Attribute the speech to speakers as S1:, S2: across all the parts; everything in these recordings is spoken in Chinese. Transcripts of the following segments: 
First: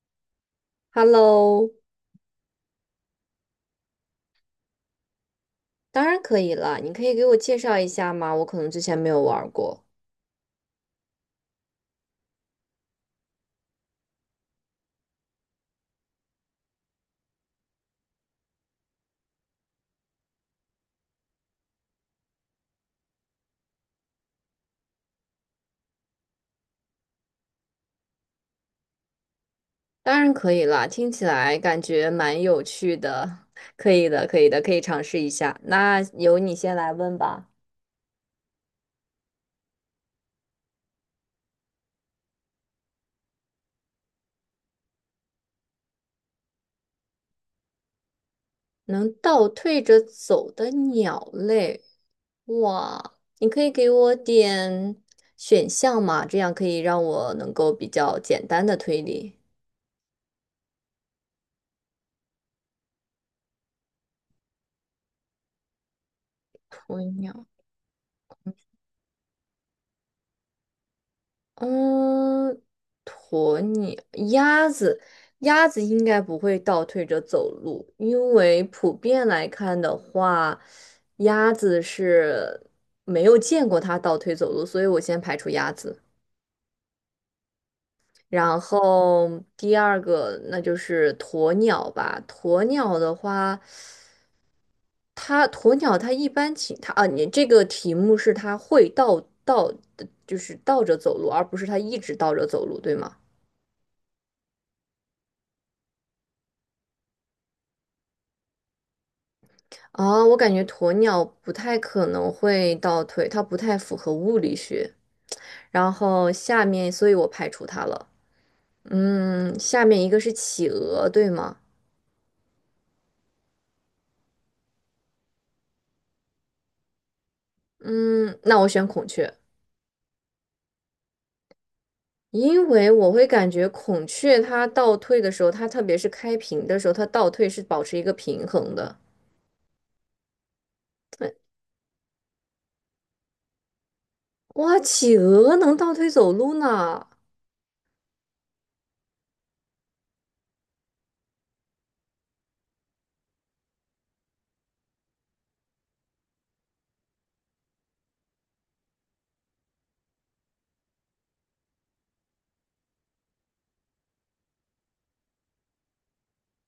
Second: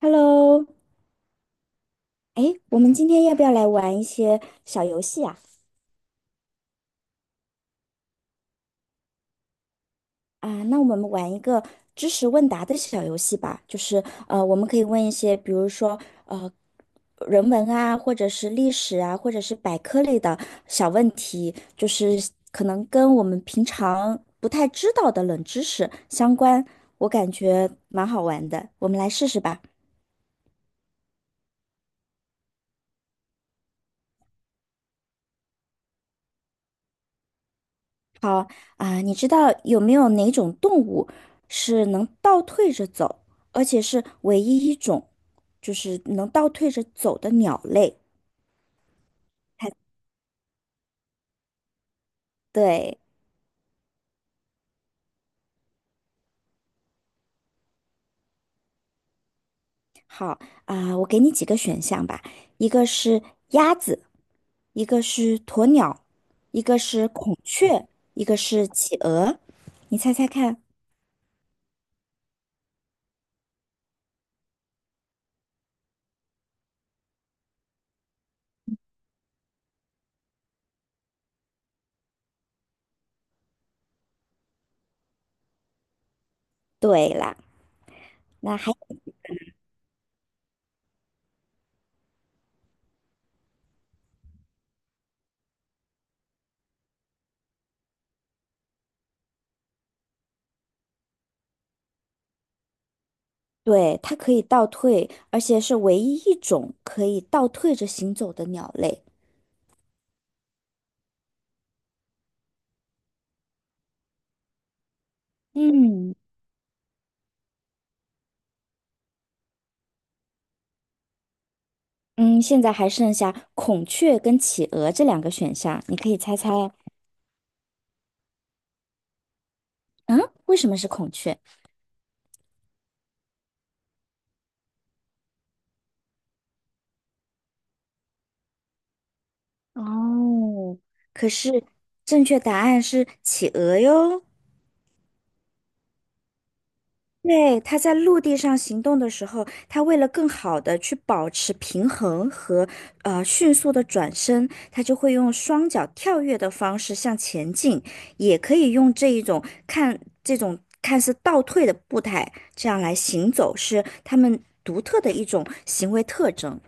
S1: Hello，
S2: Hello，
S1: 哎，我们今天要不要来玩一些小游戏啊？
S2: 当然可以了。你可以给我介绍一下吗？我可能之前没有玩儿过。
S1: 啊，那我们玩一个知识问答的小游戏吧，就是我们可以问一些，比如说呃，人文啊，或者是历史啊，或者是百科类的小问题，就是可能跟我们平常不太知道的冷知识相关，我感觉蛮好玩的，我们来试试吧。
S2: 当然可以啦，听起来感觉蛮有趣的。可以的，可以的，可以尝试一下。那由你先来问吧。
S1: 好啊，你知道有没有哪种动物是能倒退着走，而且是唯一一种，就是能倒退着走的鸟类？
S2: 能倒退着走的鸟类，
S1: 对，
S2: 哇，你可以给我点选项吗？这样可以让我能够比较简单的推理。
S1: 好啊，我给你几个选项吧，一个是鸭子，一个是鸵鸟，一个
S2: 鸵
S1: 是孔
S2: 鸟。
S1: 雀，一个是企鹅，你猜猜看？
S2: 嗯，鸵鸟、鸭子，鸭子应该不会倒退着走路，因为普遍来看的话，鸭子是没有见过它倒退走路，所以我先排除鸭子。
S1: 对啦，那
S2: 然
S1: 还
S2: 后第二个，那就是鸵鸟吧。鸵鸟的话，它鸵鸟它一般情它啊，你这个题目是它会倒，就是倒着走路，而不是它一直倒着走路，对吗？
S1: 对，它可以倒退，而且是唯一一种可以倒退着行走的鸟类。
S2: 啊，我感觉鸵鸟不太可能会倒退，它不太符合物理学。然
S1: 嗯。
S2: 后下面，所以我排除它了。嗯，下面一个是企鹅，对吗？
S1: 嗯，现在还剩下孔雀跟企鹅这两个选项，你可以猜猜啊，
S2: 嗯，那我选孔雀，
S1: 嗯，为什么是孔雀？
S2: 因为我会感觉孔雀它倒退的时候，它特别是开屏的时候，它倒退是保持一个平衡的。
S1: 哦，可
S2: 哎，
S1: 是正确答案是企鹅哟。
S2: 哇，企鹅能倒退走路呢？
S1: 对，它在陆地上行动的时候，它为了更好的去保持平衡和迅速的转身，它就会用双脚跳跃的方式向前进，也可以用这种看似倒退的步态，这样来行走，是它们独特的一种行为特征，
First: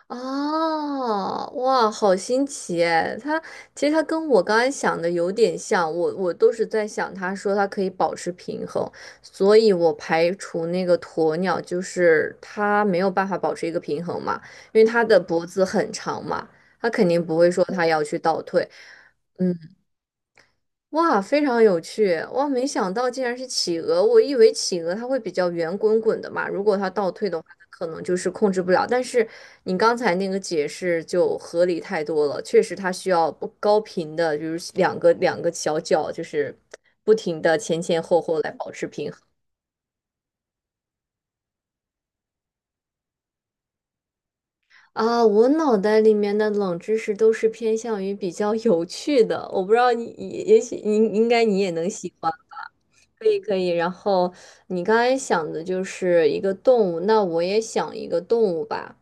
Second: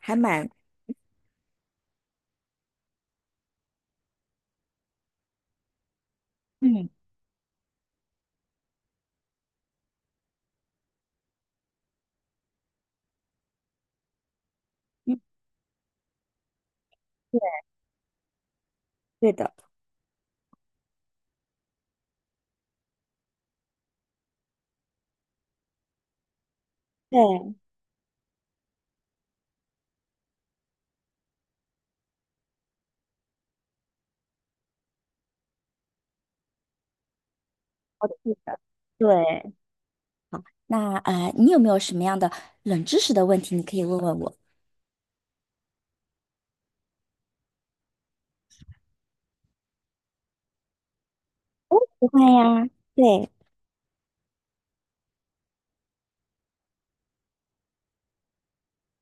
S1: 还蛮
S2: 哦，哇，好新奇哎！它其实它跟我刚才想的有点像，我都是在
S1: 嗯
S2: 想，他说它可以保持平衡，所以我排除那个鸵鸟，就是它没有办法保持一个平衡嘛，因为它的
S1: 嗯，
S2: 脖子很长嘛，它肯定不会
S1: 对
S2: 说它要去倒退。
S1: 对的。
S2: 嗯。哇，非常有趣！哇，没想到竟然是企鹅，我以为企鹅它会比较圆滚滚的嘛，如果它倒
S1: 对，
S2: 退的话，
S1: 我
S2: 它可能就是控制不了。但是你刚才那个解释就合理太多了，确实它需要不高频的，就是两个小脚，就是不停的前前后
S1: 记
S2: 后来
S1: 得。
S2: 保持平衡。
S1: 对，那你有没有什么样的冷知识的问题，你可以问问我？
S2: 啊，我脑袋里面的冷知识都是偏向于比较有趣的，我不知道你，也也许你应该你也能
S1: 不
S2: 喜
S1: 会
S2: 欢。
S1: 呀。
S2: 可
S1: 对。
S2: 以可以，然后你刚才想的就是一个动物，那我也想一个动物吧。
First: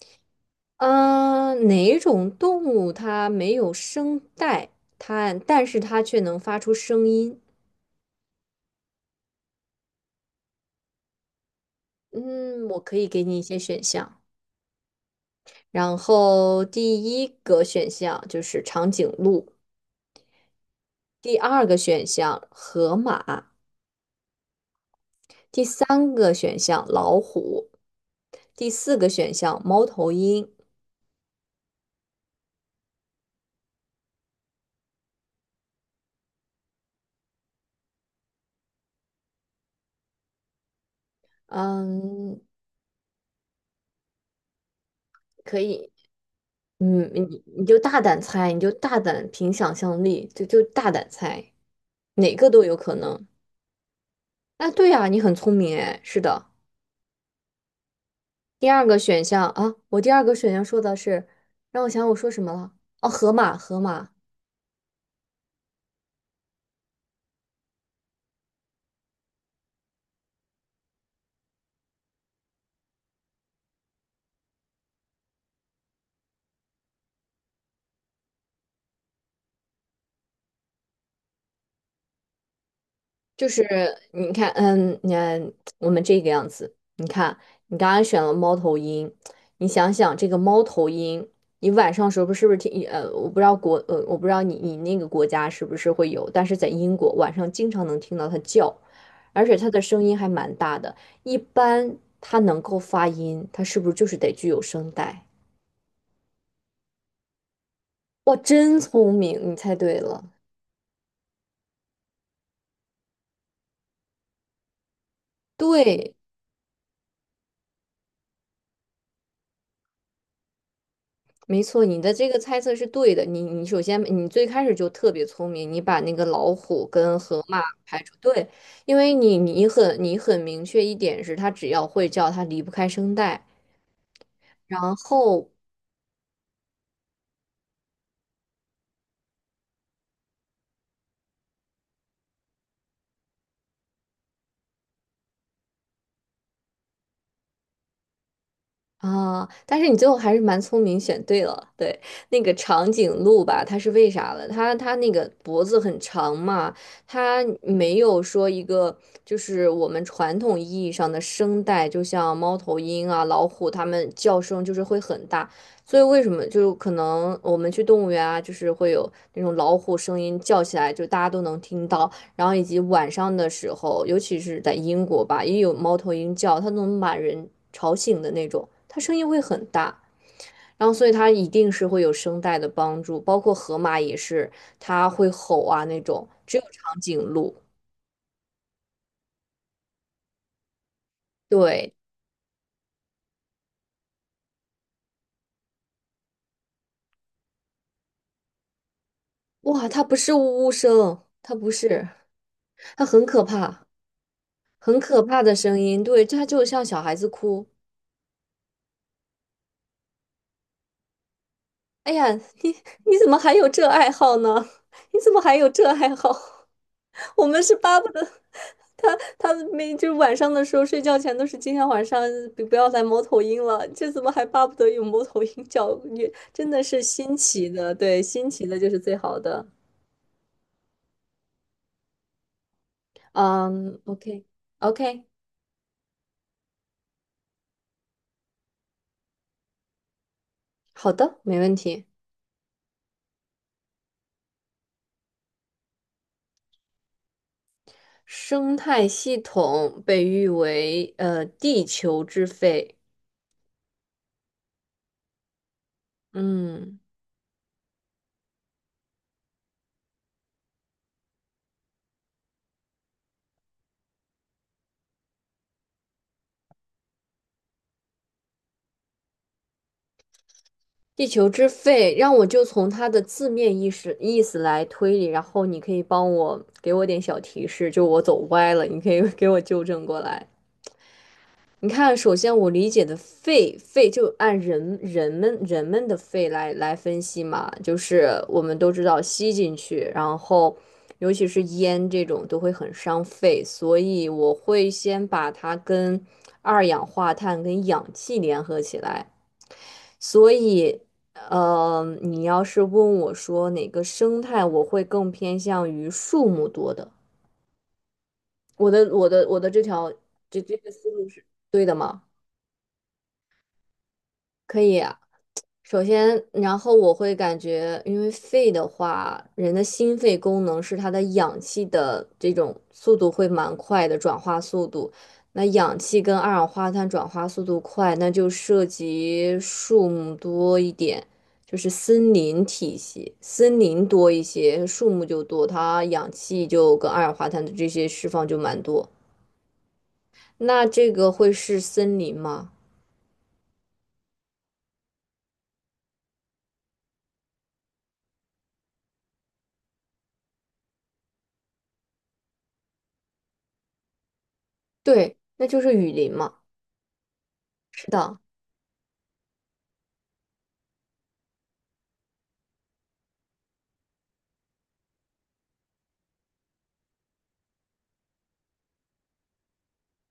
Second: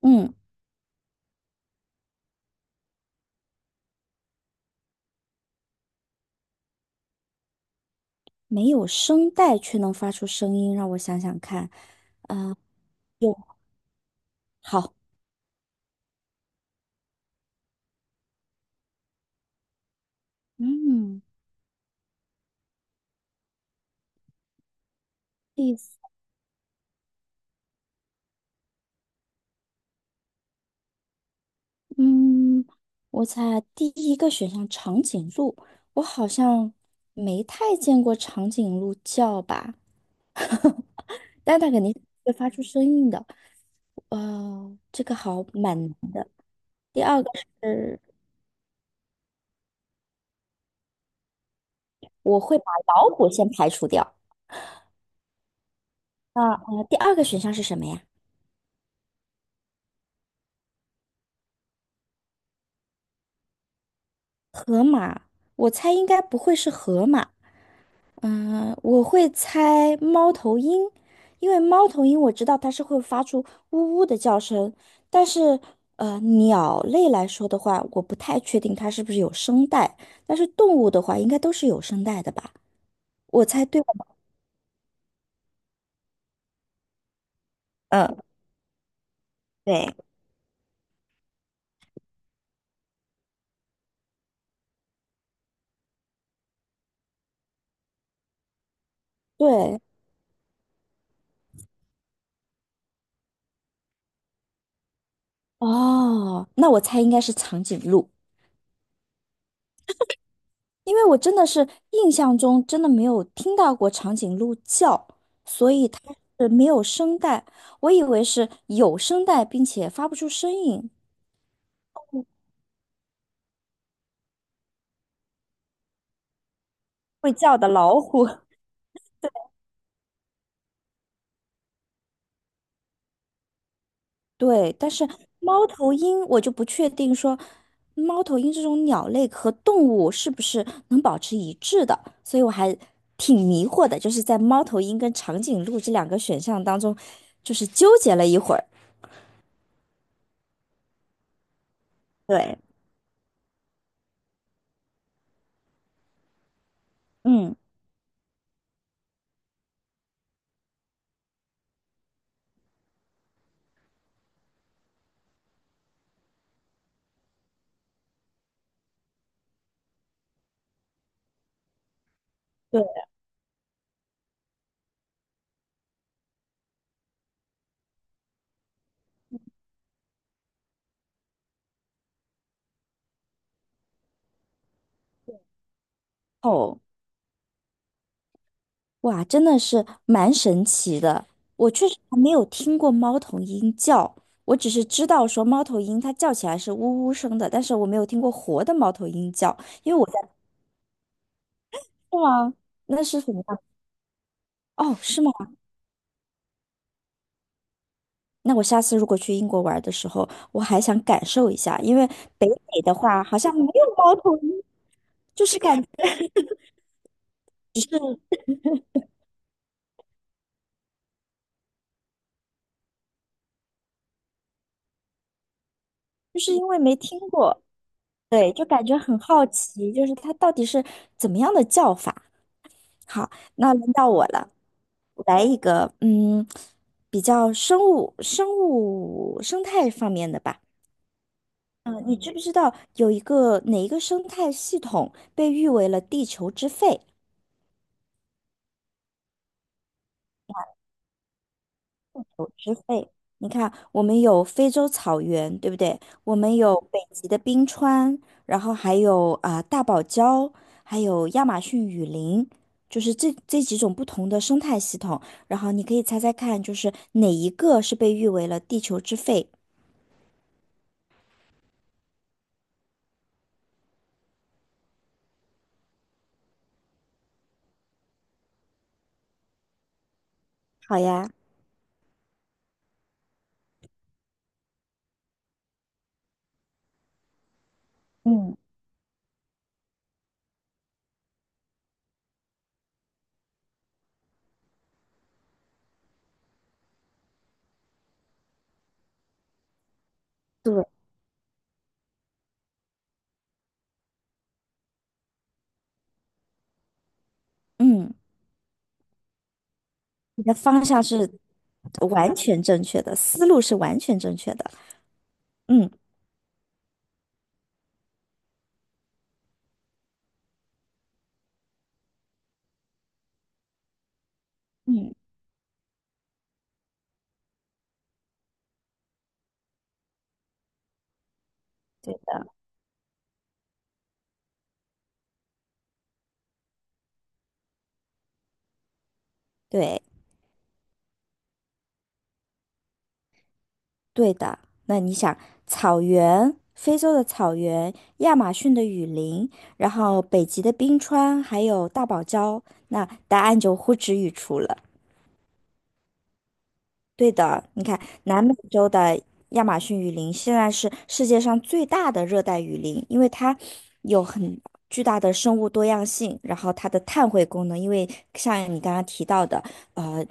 S1: 嗯，
S2: 嗯，哪种动物它没有声带，它但是它却能发出声音？
S1: 没有声带却能发出声音，让我想想看，啊、
S2: 嗯，我可以给
S1: 有，
S2: 你一些选项。
S1: 好，
S2: 然后第一个选项就是长颈鹿，
S1: 嗯，
S2: 第二个选项河马，第
S1: 第四
S2: 三个选项老虎，第四个选项猫头鹰。
S1: 嗯，我猜第一个选项长颈鹿，我好像没太见过长颈鹿叫吧，但它肯定会
S2: 嗯，
S1: 发出声音的，这个好
S2: 可
S1: 蛮
S2: 以，
S1: 难的。第
S2: 嗯，
S1: 二个
S2: 你就
S1: 是，
S2: 大胆猜，你就大胆凭想象力，就大胆猜，哪
S1: 我
S2: 个
S1: 会
S2: 都
S1: 把
S2: 有可
S1: 老
S2: 能。
S1: 虎先排除掉，
S2: 啊，对呀，你很聪明哎，是的。
S1: 第二个选项是什么呀？
S2: 第二个选项啊，我第二个选项说的是，让我想想我说什么了？哦，河马，河马。
S1: 河马，我猜应该不会是河马。嗯，我会猜猫头鹰，因为猫头鹰我知道它是会发出呜呜的叫声，但是鸟类来说的话，我不太确定它是不是有声带，但是动物的话，应该都是有声带的吧？我
S2: 就是
S1: 猜对吧
S2: 你看，嗯，你看我们这个样子，你看你刚刚
S1: 嗯，
S2: 选了猫头鹰，你
S1: 对，
S2: 想想这个猫头鹰，你晚上时候不是听我不知道国我不知道你那个国家是不是会有，但是在英国晚上经常能听到它叫，而且它的
S1: 对，
S2: 声音还蛮大的，一般它能够发音，它是不是就是得具有声带？
S1: 哦，那我猜应该是长颈鹿，
S2: 哇，真聪明，你猜对了，
S1: 因为我真的是印象中真的没有听到过长颈鹿叫，
S2: 对，
S1: 没有声带，我以为是有声带并且发不出声音，
S2: 没错，你的这个猜测是对的。你首先你最开始就特别聪明，你把那个老虎跟
S1: 会
S2: 河
S1: 叫
S2: 马
S1: 的老
S2: 排除。
S1: 虎。
S2: 对，因为你很明确一点是，它只要会叫，它离不开声带。
S1: 对，
S2: 然
S1: 但是
S2: 后
S1: 猫头鹰我就不确定说，猫头鹰这种鸟类和动物是不是能保持一致的，所以我还挺迷惑的，就是在猫头鹰跟长颈鹿这两个选项当中，就是纠结了一会儿。
S2: 啊，但是你最后还是蛮聪明，选对了。对，那个
S1: 对，
S2: 长颈鹿吧，它是为啥了？它那个脖子很长嘛，它
S1: 嗯，
S2: 没有说一个就是我们传统意义上的声带，就像猫头鹰啊、老虎，它们叫声就是会很大。所以为什么就可能我们去动物园啊，就是会有那种老虎声音叫起来，就大家都能听到。然后以及
S1: 对，
S2: 晚上的时候，尤其是在英国吧，也有猫头鹰叫，它能把人吵醒的那种，它声音会很大。然后，所以它一定是会有声带的帮助，包括河马也是，它会吼啊那种。只有
S1: 哦，
S2: 长颈鹿，
S1: 哇，真的是蛮神奇的，我确
S2: 对，
S1: 实还没有听过猫头鹰叫。我只是知道说猫头鹰它叫起来是呜呜声的，但是我没有听过活的猫头鹰叫，
S2: 哇，
S1: 因为
S2: 它
S1: 我在
S2: 不是呜呜声，它不是，
S1: 是吗？那
S2: 它
S1: 是
S2: 很
S1: 什么
S2: 可
S1: 呀？
S2: 怕，
S1: 哦，
S2: 很
S1: 是
S2: 可
S1: 吗？
S2: 怕的声音。对，它就像小孩子哭，
S1: 那我下次如果去英国玩的时候，我还想感受一下，因为
S2: 哎呀，
S1: 北
S2: 你
S1: 美的
S2: 你
S1: 话
S2: 怎
S1: 好
S2: 么还
S1: 像没
S2: 有这
S1: 有
S2: 爱
S1: 猫头
S2: 好
S1: 鹰，
S2: 呢？你怎么
S1: 就
S2: 还
S1: 是
S2: 有
S1: 感
S2: 这
S1: 觉
S2: 爱好？我们是巴不得他每就是晚上的时候睡觉前都是今天晚上不要来猫头鹰了，这怎么还巴不得有猫头鹰叫？也
S1: 就是因
S2: 真
S1: 为
S2: 的
S1: 没
S2: 是
S1: 听
S2: 新
S1: 过，
S2: 奇的，对，新
S1: 对，就
S2: 奇的
S1: 感
S2: 就
S1: 觉
S2: 是最
S1: 很
S2: 好
S1: 好
S2: 的。
S1: 奇，就是它到底是怎么样的叫法。好，那轮
S2: 嗯
S1: 到我
S2: ，OK。
S1: 了，我
S2: OK,
S1: 来一个，嗯，比较生态方面的吧。
S2: 好的，没问
S1: 嗯，
S2: 题。
S1: 你知不知道有一个哪一个生态系统被誉为了地球之肺？
S2: 生态系统被誉为地球之
S1: 植
S2: 肺。
S1: 被，你看，我们有非洲草原，对不对？我们有
S2: 嗯。
S1: 北极的冰川，然后还有啊、大堡礁，还有亚马逊雨林，就是这几种不同的生态系统。然后你可以猜猜看，就是哪一个是被誉为了地球之肺？
S2: 地球之肺，让我就从它的字面意思来推理，然后你可以帮我给我点小提示，就我走歪了，你可以 给我纠正过来。
S1: 好呀，
S2: 你看，首先我理解的肺，肺就按人们的肺来分析嘛，就是
S1: 嗯，
S2: 我们都知道吸进去，然后尤其是烟这种都会很伤肺，所以我会先把它跟二氧化碳跟氧气联合起来。所
S1: 对，
S2: 以，呃，你要是问我说哪个生态，我会更偏向于树木多的。
S1: 嗯，
S2: 我的这条
S1: 你的
S2: 这这
S1: 方
S2: 个
S1: 向
S2: 思路
S1: 是
S2: 是对的吗？
S1: 完全正确的，思路是完全正确的。
S2: 可以，
S1: 嗯，
S2: 首先，然后我会感觉，因为肺的话，人的心肺功能是它的氧气的这种速度会蛮快的转化速度。
S1: 嗯，
S2: 那氧气跟二氧化碳转化速度快，那就涉及树木多一点，就是
S1: 对，
S2: 森林体系，森林多一些，树木就多，它氧气就跟二氧化碳的这些释放就蛮多。
S1: 对。
S2: 那这个会是森林吗？
S1: 对的，那你想，草原，非洲的草原，亚马逊的雨林，然后北极的冰川，还有大堡礁，那答案就呼之欲出了。
S2: 对，那就是雨林嘛。
S1: 对的，你看
S2: 是的，
S1: 南美洲的亚马逊雨林现在是世界上最大的热带雨林，因为它有很巨大的生物多样性，然后它的碳汇功能，因为像你刚刚提到的，呃，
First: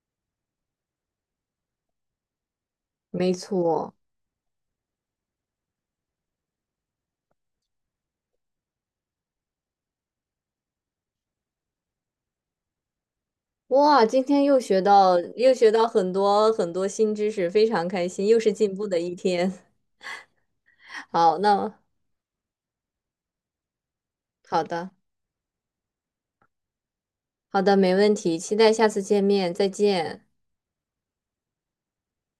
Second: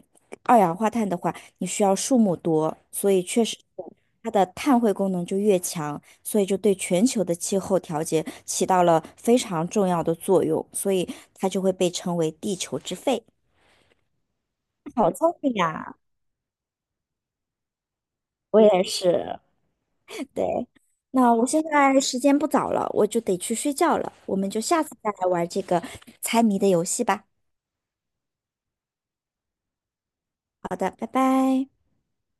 S1: 二氧化碳的话，你需要树木多，所以
S2: 没
S1: 确实
S2: 错。
S1: 它的碳汇功能就越强，所以就对全球的气候调节起到了非常重要的作用，所以它就会被称为地球之肺。
S2: 哇，今天
S1: 好聪
S2: 又
S1: 明
S2: 学到
S1: 呀，
S2: 很多很多新知识，非常开心，又是
S1: 我
S2: 进
S1: 也
S2: 步的一
S1: 是。
S2: 天。
S1: 对，那
S2: 好，
S1: 我现
S2: 那
S1: 在时间不早了，我就得去睡觉了，我们就
S2: 好
S1: 下
S2: 的，
S1: 次再来玩这个猜谜的游戏吧。
S2: 好的，没问题，期待下次见面，再见。
S1: 好的，拜拜。